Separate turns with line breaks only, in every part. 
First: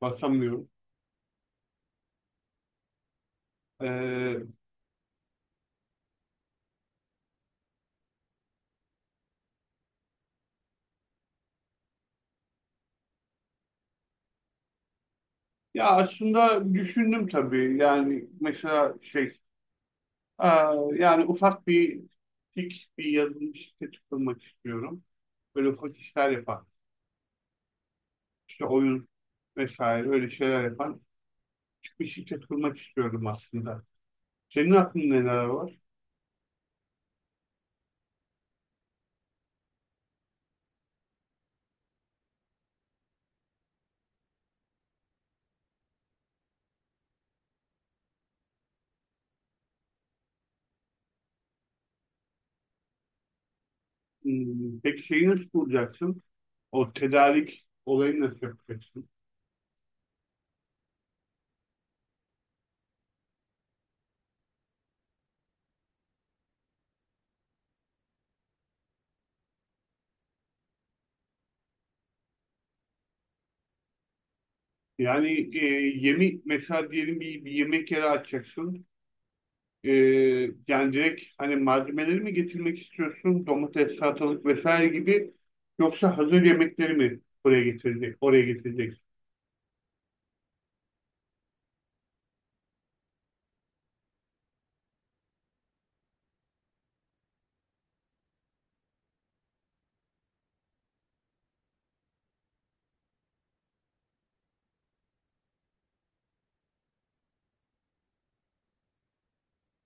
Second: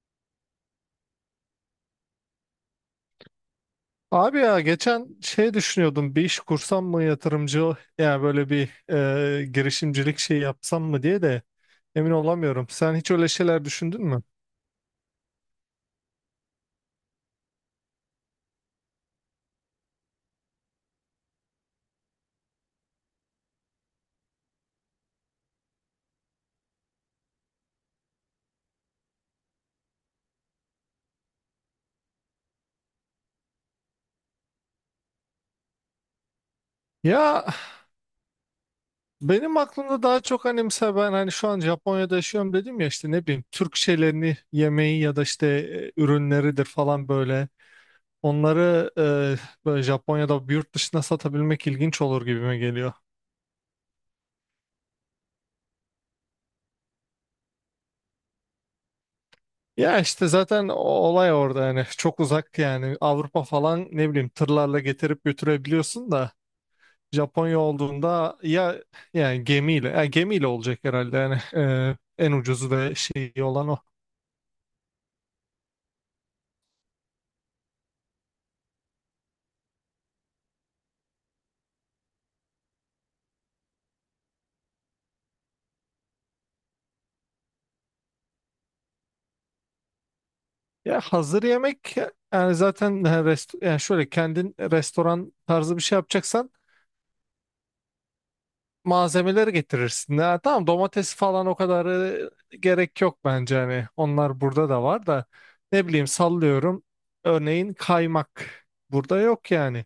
Basamıyorum.
Abi
Ee,
ya geçen şey düşünüyordum bir iş kursam mı yatırımcı yani böyle bir girişimcilik şey yapsam mı diye de emin olamıyorum. Sen hiç öyle şeyler düşündün mü?
Ya aslında düşündüm tabii. Yani mesela yani ufak bir yazılım şirketi kurmak istiyorum. Böyle ufak işler yapan, işte oyun vesaire öyle şeyler yapan küçük bir şirket kurmak istiyorum aslında. Senin aklında neler var?
Ya benim aklımda daha çok hani mesela ben hani şu an Japonya'da yaşıyorum dedim ya işte ne bileyim Türk şeylerini yemeği ya da işte ürünleridir falan böyle. Onları böyle Japonya'da yurt dışına satabilmek ilginç olur gibime geliyor.
Hmm, peki şeyi nasıl bulacaksın? O tedarik olayını nasıl yapacaksın?
Ya işte zaten o olay orada yani çok uzak yani Avrupa falan ne bileyim tırlarla getirip götürebiliyorsun da Japonya olduğunda ya yani gemiyle olacak herhalde yani en ucuzu ve şeyi olan o.
Yani yemi mesela diyelim bir yemek yeri açacaksın. Ee, Yani direkt hani malzemeleri mi getirmek istiyorsun? Domates, salatalık vesaire gibi, yoksa hazır yemekleri mi buraya getirecek, oraya getireceksin.
Ya hazır yemek yani zaten yani şöyle kendin restoran tarzı bir şey yapacaksan malzemeleri getirirsin. Ha, tamam domates falan o kadar gerek yok bence hani onlar burada da var da ne bileyim sallıyorum örneğin kaymak burada yok yani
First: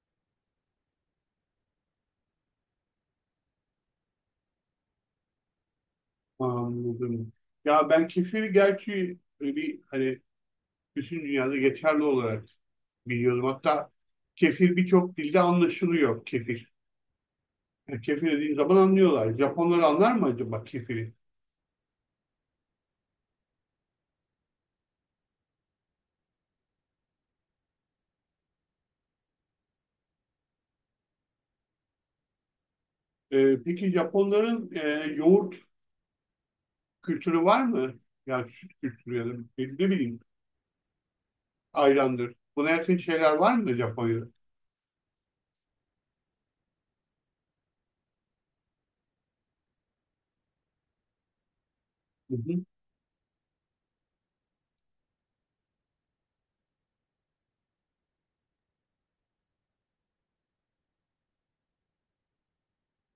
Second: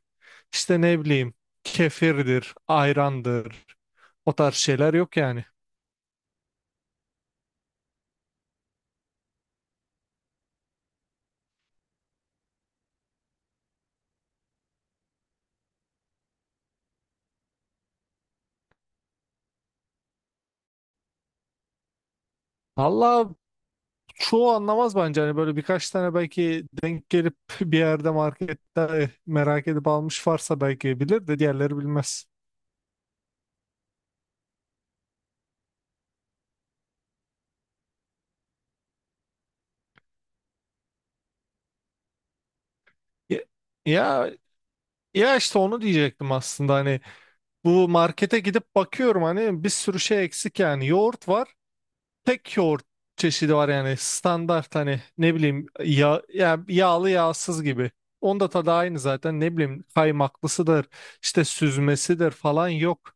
İşte ne bileyim kefirdir ayrandır o tarz şeyler yok yani.
Anladım. Ya ben kefiri gerçi bir hani bütün dünyada geçerli olarak biliyorum. Hatta kefir birçok dilde anlaşılıyor kefir. Yani kefir dediğin zaman anlıyorlar. Japonlar anlar mı acaba kefiri?
Valla çoğu anlamaz bence hani böyle birkaç tane belki denk gelip bir yerde markette merak edip almış varsa belki bilir de diğerleri bilmez.
Peki Japonların yoğurt kültürü var mı? Yani süt kültürü ya da ne bileyim. Ayrandır. Buna yakın şeyler
Ya,
var mı Japonya'da?
ya Ya işte onu diyecektim aslında hani bu markete gidip bakıyorum hani bir sürü şey eksik yani yoğurt var
Hı
tek
hı.
yoğurt çeşidi var yani standart hani ne bileyim ya yağlı yağsız gibi onda da tadı aynı zaten ne bileyim kaymaklısıdır işte süzmesidir falan yok.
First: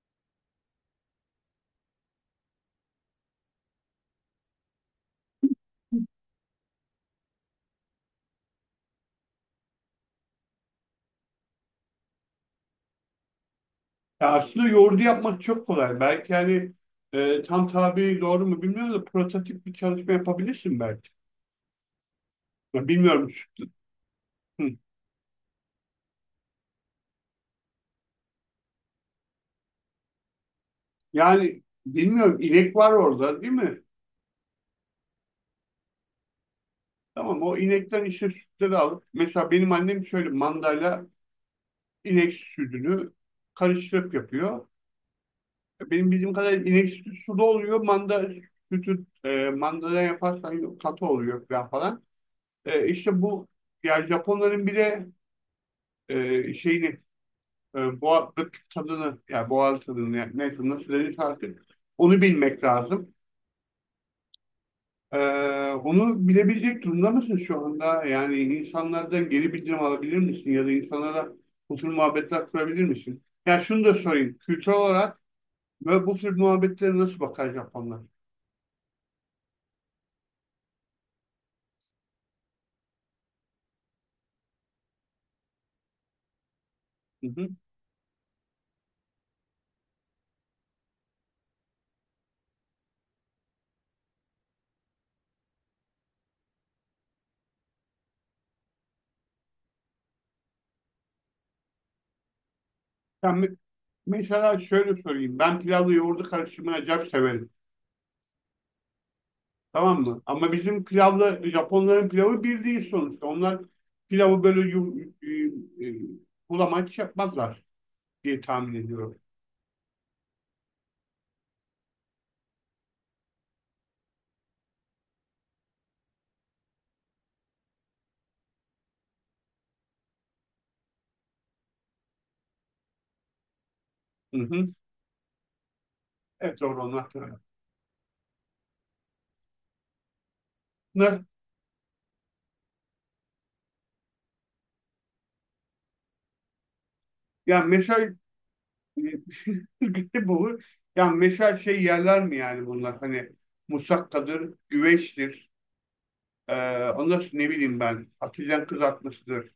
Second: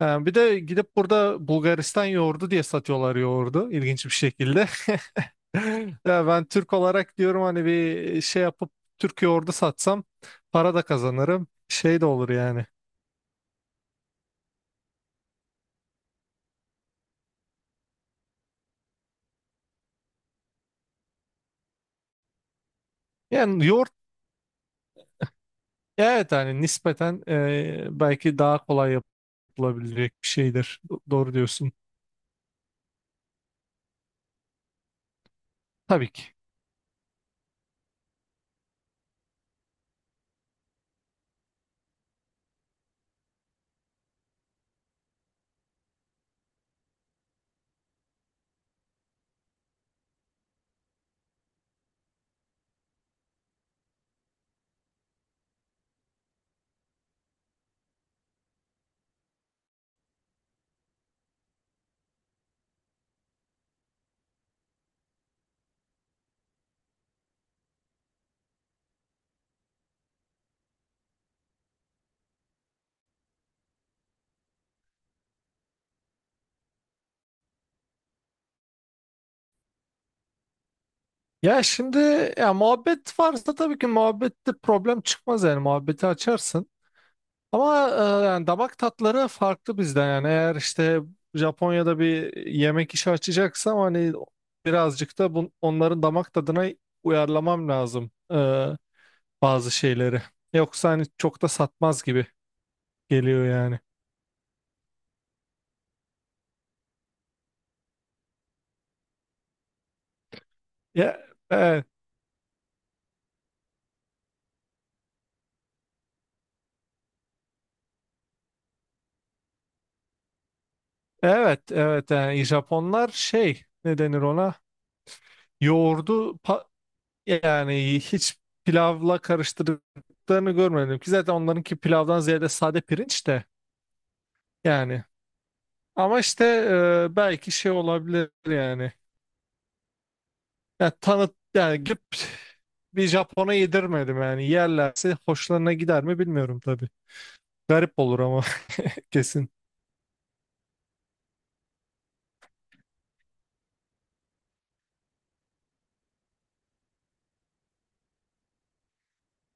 Yani bir de gidip burada Bulgaristan yoğurdu diye satıyorlar yoğurdu ilginç bir şekilde. Ya ben Türk olarak diyorum hani bir şey yapıp Türk yoğurdu satsam para da kazanırım şey de olur yani.
Ya aslında yoğurdu yapmak çok kolay. Belki hani tam tabi doğru mu bilmiyorum da prototip bir çalışma yapabilirsin belki. Ya bilmiyorum.
Yani yoğurt
Hı.
evet hani nispeten belki daha kolay yapılabilecek bir şeydir. Doğru
Yani
diyorsun.
bilmiyorum inek var orada değil mi?
Tabii ki.
Tamam o inekten işte sütleri alıp mesela benim annem şöyle mandayla inek sütünü karıştırıp yapıyor. Benim bildiğim kadarıyla inek sütü sulu oluyor. Manda sütü, mandadan yaparsan katı oluyor falan falan. İşte bu, yani Japonların bir de şeyini, boğazlık tadını yani boğaz tadını yani neyse nasıl denir artık onu bilmek lazım. E, Onu bilebilecek durumda mısın şu anda? Yani insanlardan geri bildirim alabilir misin ya da insanlara bu tür muhabbetler kurabilir misin? Ya şunu da sorayım. Kültürel olarak ve bu tür muhabbetlere nasıl bakar Japonlar?
Ya şimdi ya muhabbet varsa tabii ki muhabbette problem çıkmaz yani muhabbeti açarsın.
Hı hı.
Ama yani damak tatları farklı bizden yani eğer işte Japonya'da bir yemek işi açacaksam hani birazcık da onların damak tadına uyarlamam lazım bazı şeyleri. Yoksa hani çok da satmaz gibi
Yani
geliyor yani.
mesela şöyle sorayım. Ben pilavla yoğurdu karıştırmayı acayip severim. Tamam mı? Ama bizim
Ya,
pilavla
evet.
Japonların pilavı bir değil sonuçta. Onlar pilavı böyle e, e, bulamaç yapmazlar diye tahmin ediyorum.
Evet, evet yani Japonlar şey ne denir ona? Yoğurdu pa- yani hiç pilavla karıştırdıklarını görmedim ki zaten onlarınki pilavdan ziyade sade pirinç de
Hı hı.
yani. Ama işte
Evet doğru onlar.
belki şey olabilir yani. Ya
Ne?
tanıt yani gidip bir Japon'a yedirmedim yani yerlerse hoşlarına gider mi bilmiyorum tabii.
Ya
Garip
meşal
olur ama kesin.
gitti olur. Ya meşal şey yerler mi yani bunlar? Hani musakkadır, güveçtir. Ee, Ondan sonra ne bileyim ben. Patlıcan kızartmasıdır,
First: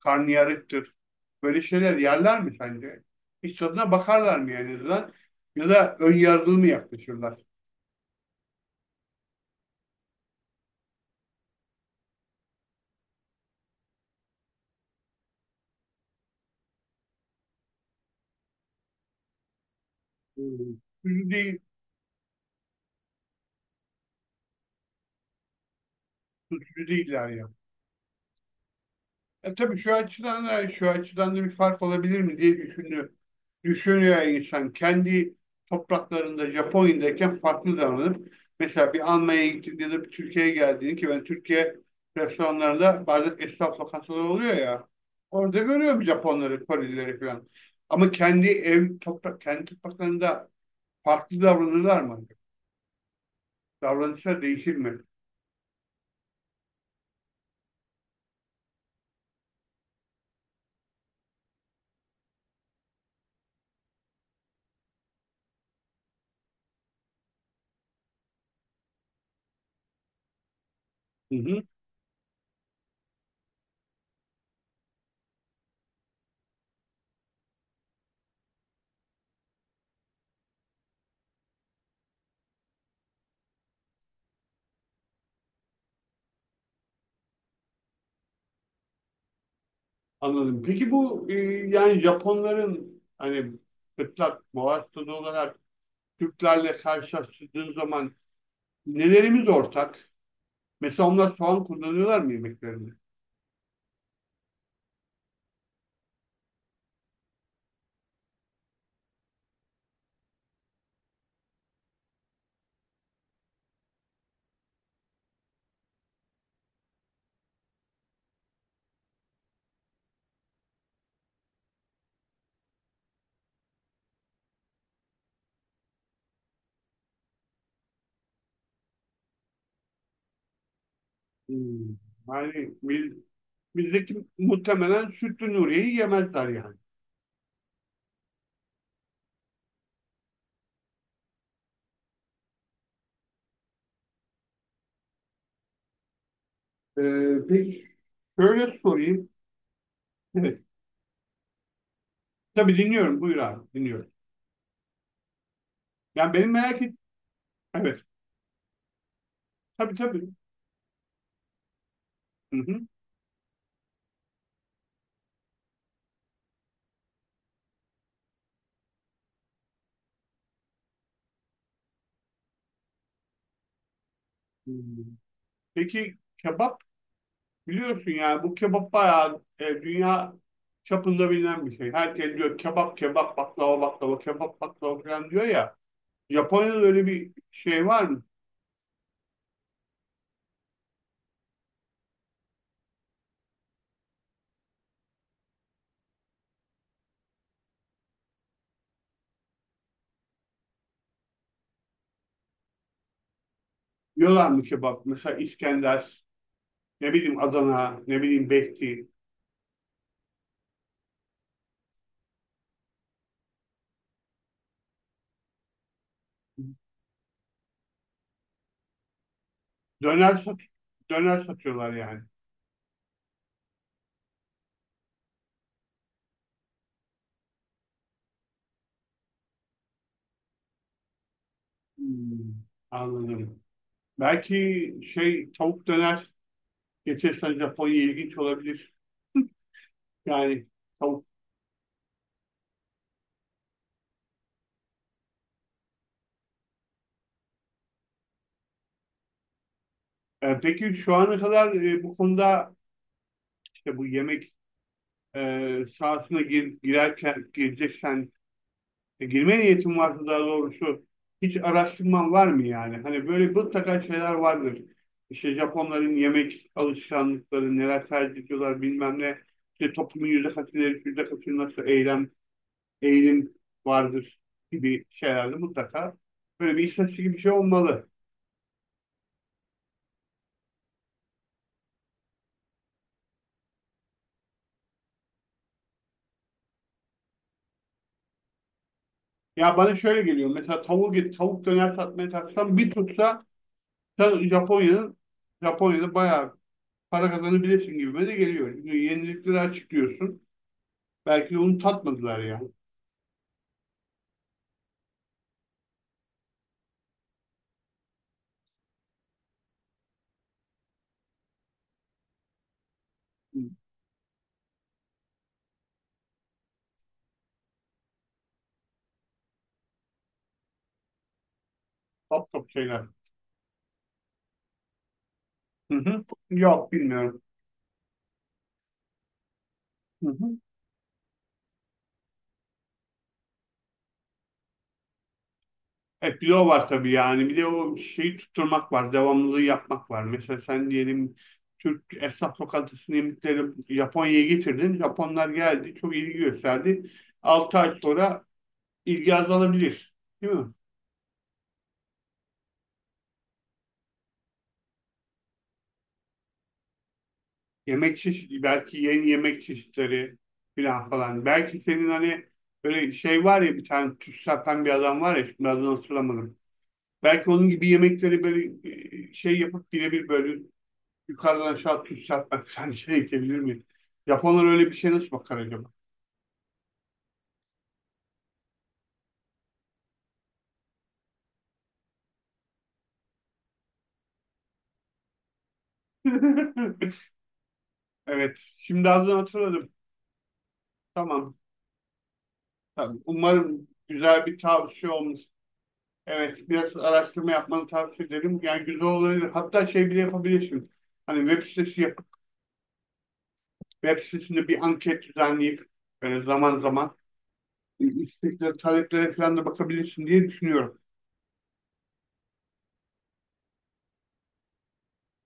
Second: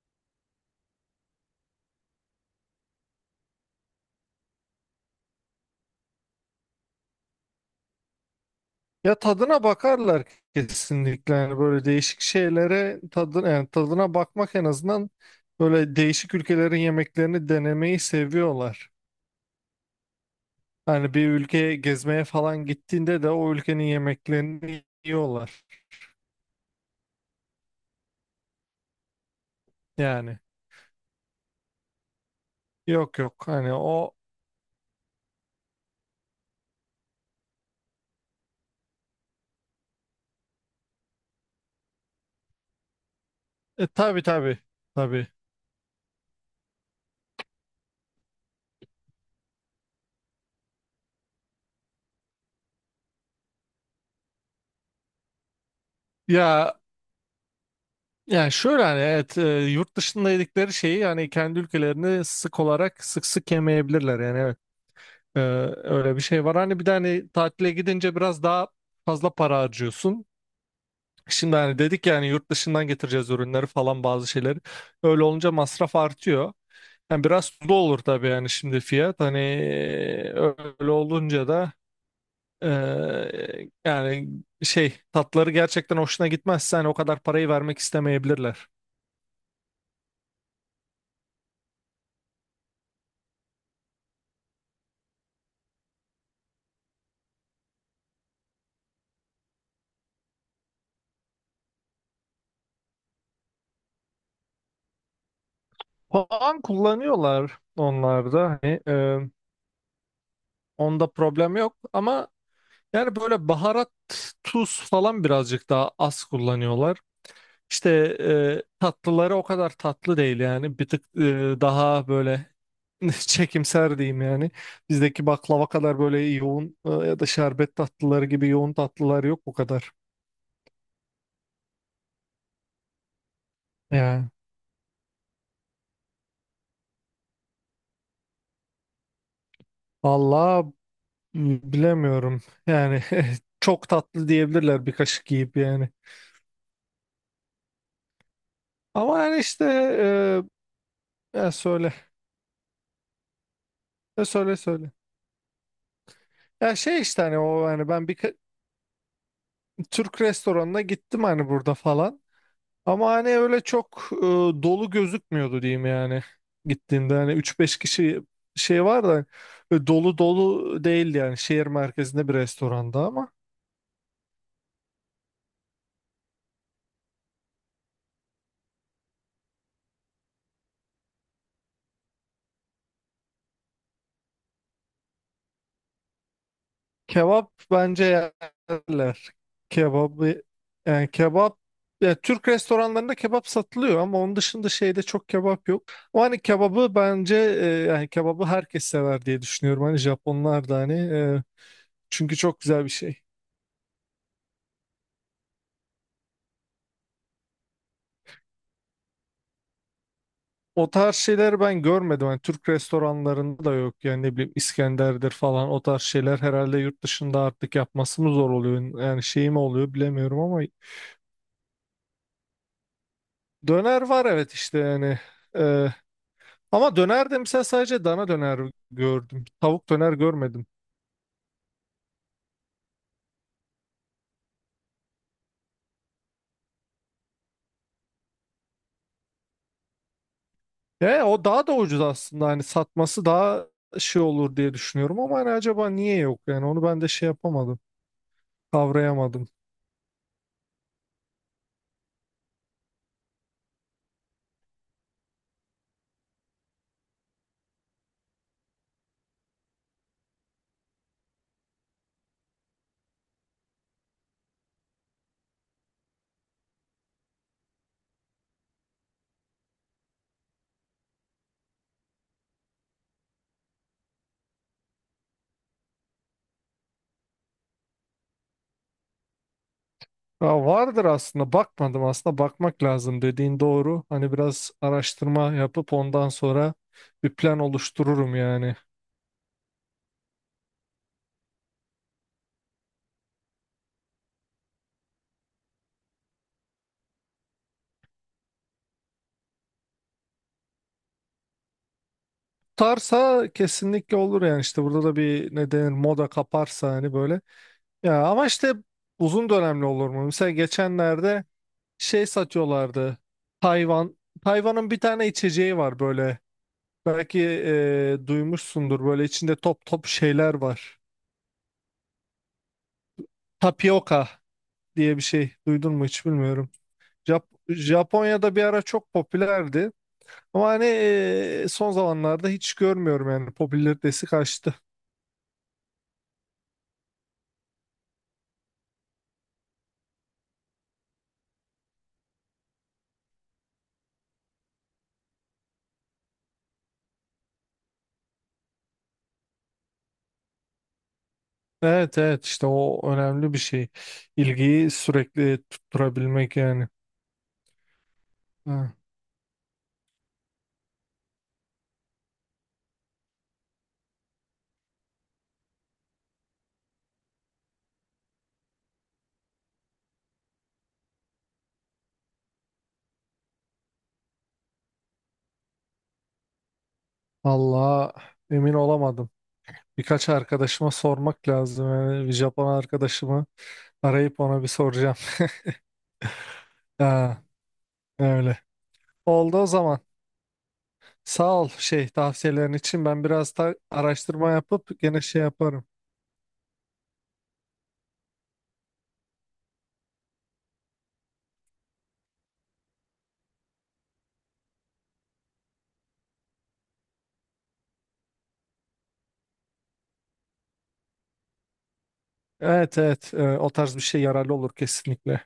karnıyarıktır. Böyle şeyler yerler mi sence? Hiç tadına bakarlar mı yani en azından? Ya da ön yargılı mı yaklaşırlar?
Ya tadına bakarlar kesinlikle yani böyle değişik şeylere tadın yani tadına bakmak en azından böyle değişik ülkelerin yemeklerini denemeyi seviyorlar.
Hmm.
Hani bir
Tutucu değil,
ülkeye gezmeye falan gittiğinde de o ülkenin yemeklerini yiyorlar.
tutucu değiller ya. E tabii şu
Yani
açıdan da şu açıdan da bir fark olabilir mi diye düşünüyor.
yok yok hani o
Düşünüyor insan. Kendi topraklarında Japonya'dayken farklı davranıp mesela bir Almanya'ya gittiğinde ya da bir Türkiye'ye geldiğinde, ki ben Türkiye restoranlarında bazen esnaf lokantaları
tabii
oluyor
tabii
ya.
tabii.
Orada görüyorum Japonları, Korelileri falan. Ama kendi topraklarında farklı davranırlar mı? Davranışlar değişir mi?
Ya yani şöyle hani evet yurt dışında yedikleri şeyi yani kendi ülkelerini sık olarak sık sık yemeyebilirler yani evet. Ee, öyle bir şey var. Hani bir de hani tatile gidince biraz daha fazla para harcıyorsun.
Hı
Şimdi
hı.
hani dedik yani yurt dışından getireceğiz ürünleri falan bazı şeyleri. Öyle olunca masraf artıyor. Yani biraz tuzlu olur tabii yani şimdi fiyat. Hani öyle olunca da yani şey tatları gerçekten hoşuna gitmezse hani o kadar parayı vermek istemeyebilirler.
Anladım. Peki bu, yani Japonların hani fıtrat, muvazzat olarak Türklerle karşılaştırdığın zaman nelerimiz ortak? Mesela onlar soğan kullanıyorlar mı yemeklerinde?
Puan kullanıyorlar onlar da. Hani, onda problem yok ama yani böyle baharat, tuz falan birazcık daha az kullanıyorlar. İşte tatlıları o kadar tatlı değil yani. Bir tık daha böyle çekimser diyeyim yani. Bizdeki baklava kadar böyle yoğun ya da şerbet tatlıları gibi yoğun tatlılar yok bu kadar.
Hmm. Yani biz, bizdeki
Yani
muhtemelen sütlü Nuriye'yi yemezler yani.
valla bilemiyorum. Yani çok tatlı diyebilirler bir kaşık yiyip yani.
Peki şöyle
Ama
sorayım.
yani işte
Evet.
ya söyle.
Tabii dinliyorum. Buyur abi. Dinliyorum.
Ya söyle söyle.
Yani benim
Ya
merak et.
şey işte hani o hani
Evet.
ben bir
Tabii
Türk
tabii.
restoranına gittim hani burada falan.
Hı hı.
Ama hani öyle çok dolu gözükmüyordu diyeyim yani. Gittiğimde hani üç beş kişi şey var da dolu dolu değildi yani şehir merkezinde bir restoranda ama
Hmm. Peki kebap. Biliyorsun yani bu kebap bayağı dünya çapında bilinen bir şey. Herkes diyor kebap kebap baklava baklava kebap baklava falan diyor ya. Japonya'da öyle bir
kebap
şey var mı?
bence yerler. Kebabı yani kebap ya Türk restoranlarında kebap satılıyor ama onun dışında şeyde çok kebap yok. O hani kebabı bence yani kebabı herkes sever diye düşünüyorum. Hani Japonlar da hani çünkü çok güzel bir şey.
Yiyorlar mı kebap? Mesela İskender, ne bileyim Adana, ne bileyim Behti.
O tarz şeyler ben görmedim. Yani Türk restoranlarında da yok. Yani ne bileyim İskender'dir falan o tarz şeyler herhalde yurt dışında artık yapması mı zor oluyor? Yani şey mi oluyor
Döner,
bilemiyorum
sat
ama
döner satıyorlar yani.
döner var evet işte yani. Ee, ama döner de mesela sadece dana döner gördüm. Tavuk döner görmedim.
Hmm, anladım. Belki şey tavuk döner geçersen Japonya ilginç olabilir. Yani
E,
tavuk.
o daha da ucuz aslında. Hani satması daha şey olur diye düşünüyorum ama hani acaba niye yok? Yani onu ben de şey yapamadım. Kavrayamadım.
Peki şu ana kadar bu konuda işte bu yemek sahasına girerken gireceksen, girme niyetin varsa daha doğrusu, hiç araştırman var mı yani? Hani böyle mutlaka şeyler vardır. İşte Japonların yemek alışkanlıkları, neler tercih ediyorlar bilmem ne. İşte toplumun yüzde kaçı, yüzde kaçı nasıl eylem, eğilim vardır gibi şeylerde mutlaka böyle bir istatistik gibi bir şey olmalı.
Ya vardır aslında bakmadım aslında bakmak lazım dediğin doğru. Hani biraz araştırma yapıp ondan sonra bir plan oluştururum yani.
Ya bana şöyle geliyor. Mesela tavuk tavuk döner satmaya kalksam bir tutsa, sen Japonya'nın Japonya'da bayağı para kazanabilirsin gibime de geliyor. Çünkü yenilikleri açıklıyorsun. Belki de onu tatmadılar ya.
Tutarsa kesinlikle olur yani işte burada da bir ne denir moda kaparsa hani böyle. Ya ama işte uzun dönemli olur mu? Mesela geçenlerde şey satıyorlardı.
Hı.
Tayvan. Tayvan'ın bir tane içeceği var böyle. Belki duymuşsundur böyle içinde top top şeyler var.
Top top şeyler.
Tapioka diye bir şey duydun
Hı
mu
hı.
hiç bilmiyorum.
Yok bilmiyorum.
Japonya'da bir ara çok popülerdi.
Hı hı.
Ama hani son zamanlarda hiç görmüyorum yani popülaritesi kaçtı.
E bir de o var tabii yani. Bir de o şeyi tutturmak var. Devamlılığı yapmak var. Mesela sen diyelim Türk esnaf lokantasının yemekleri Japonya'ya getirdin. Japonlar geldi. Çok ilgi gösterdi. 6 ay sonra ilgi azalabilir. Değil mi?
Evet evet işte o önemli bir şey. İlgiyi sürekli tutturabilmek yani.
Yemek çeşitli
Ha,
belki yeni yemek çeşitleri filan falan. Belki senin hani böyle şey var ya, bir tane tüs satan bir adam var ya, şimdi adını hatırlamadım. Belki onun gibi yemekleri böyle şey yapıp birebir böyle yukarıdan aşağı tüs satmak falan şey edebilir mi? Japonlar öyle bir şey nasıl bakar acaba?
vallahi emin olamadım. Birkaç arkadaşıma sormak lazım. Yani bir Japon arkadaşımı arayıp ona bir soracağım. Ha,
Evet.
öyle.
Şimdi adını
Oldu o
hatırladım.
zaman.
Tamam.
Sağ ol şey tavsiyelerin için.
Tamam.
Ben biraz da
Umarım güzel
araştırma
bir
yapıp
tavsiye
gene
olmuş.
şey yaparım.
Evet. Biraz araştırma yapmanı tavsiye ederim. Yani güzel olabilir. Hatta şey bile yapabilirsin. Hani web sitesinde bir anket düzenleyip zaman zaman isteklere, taleplere falan da bakabilirsin diye düşünüyorum.
Evet evet o tarz bir şey yararlı olur kesinlikle.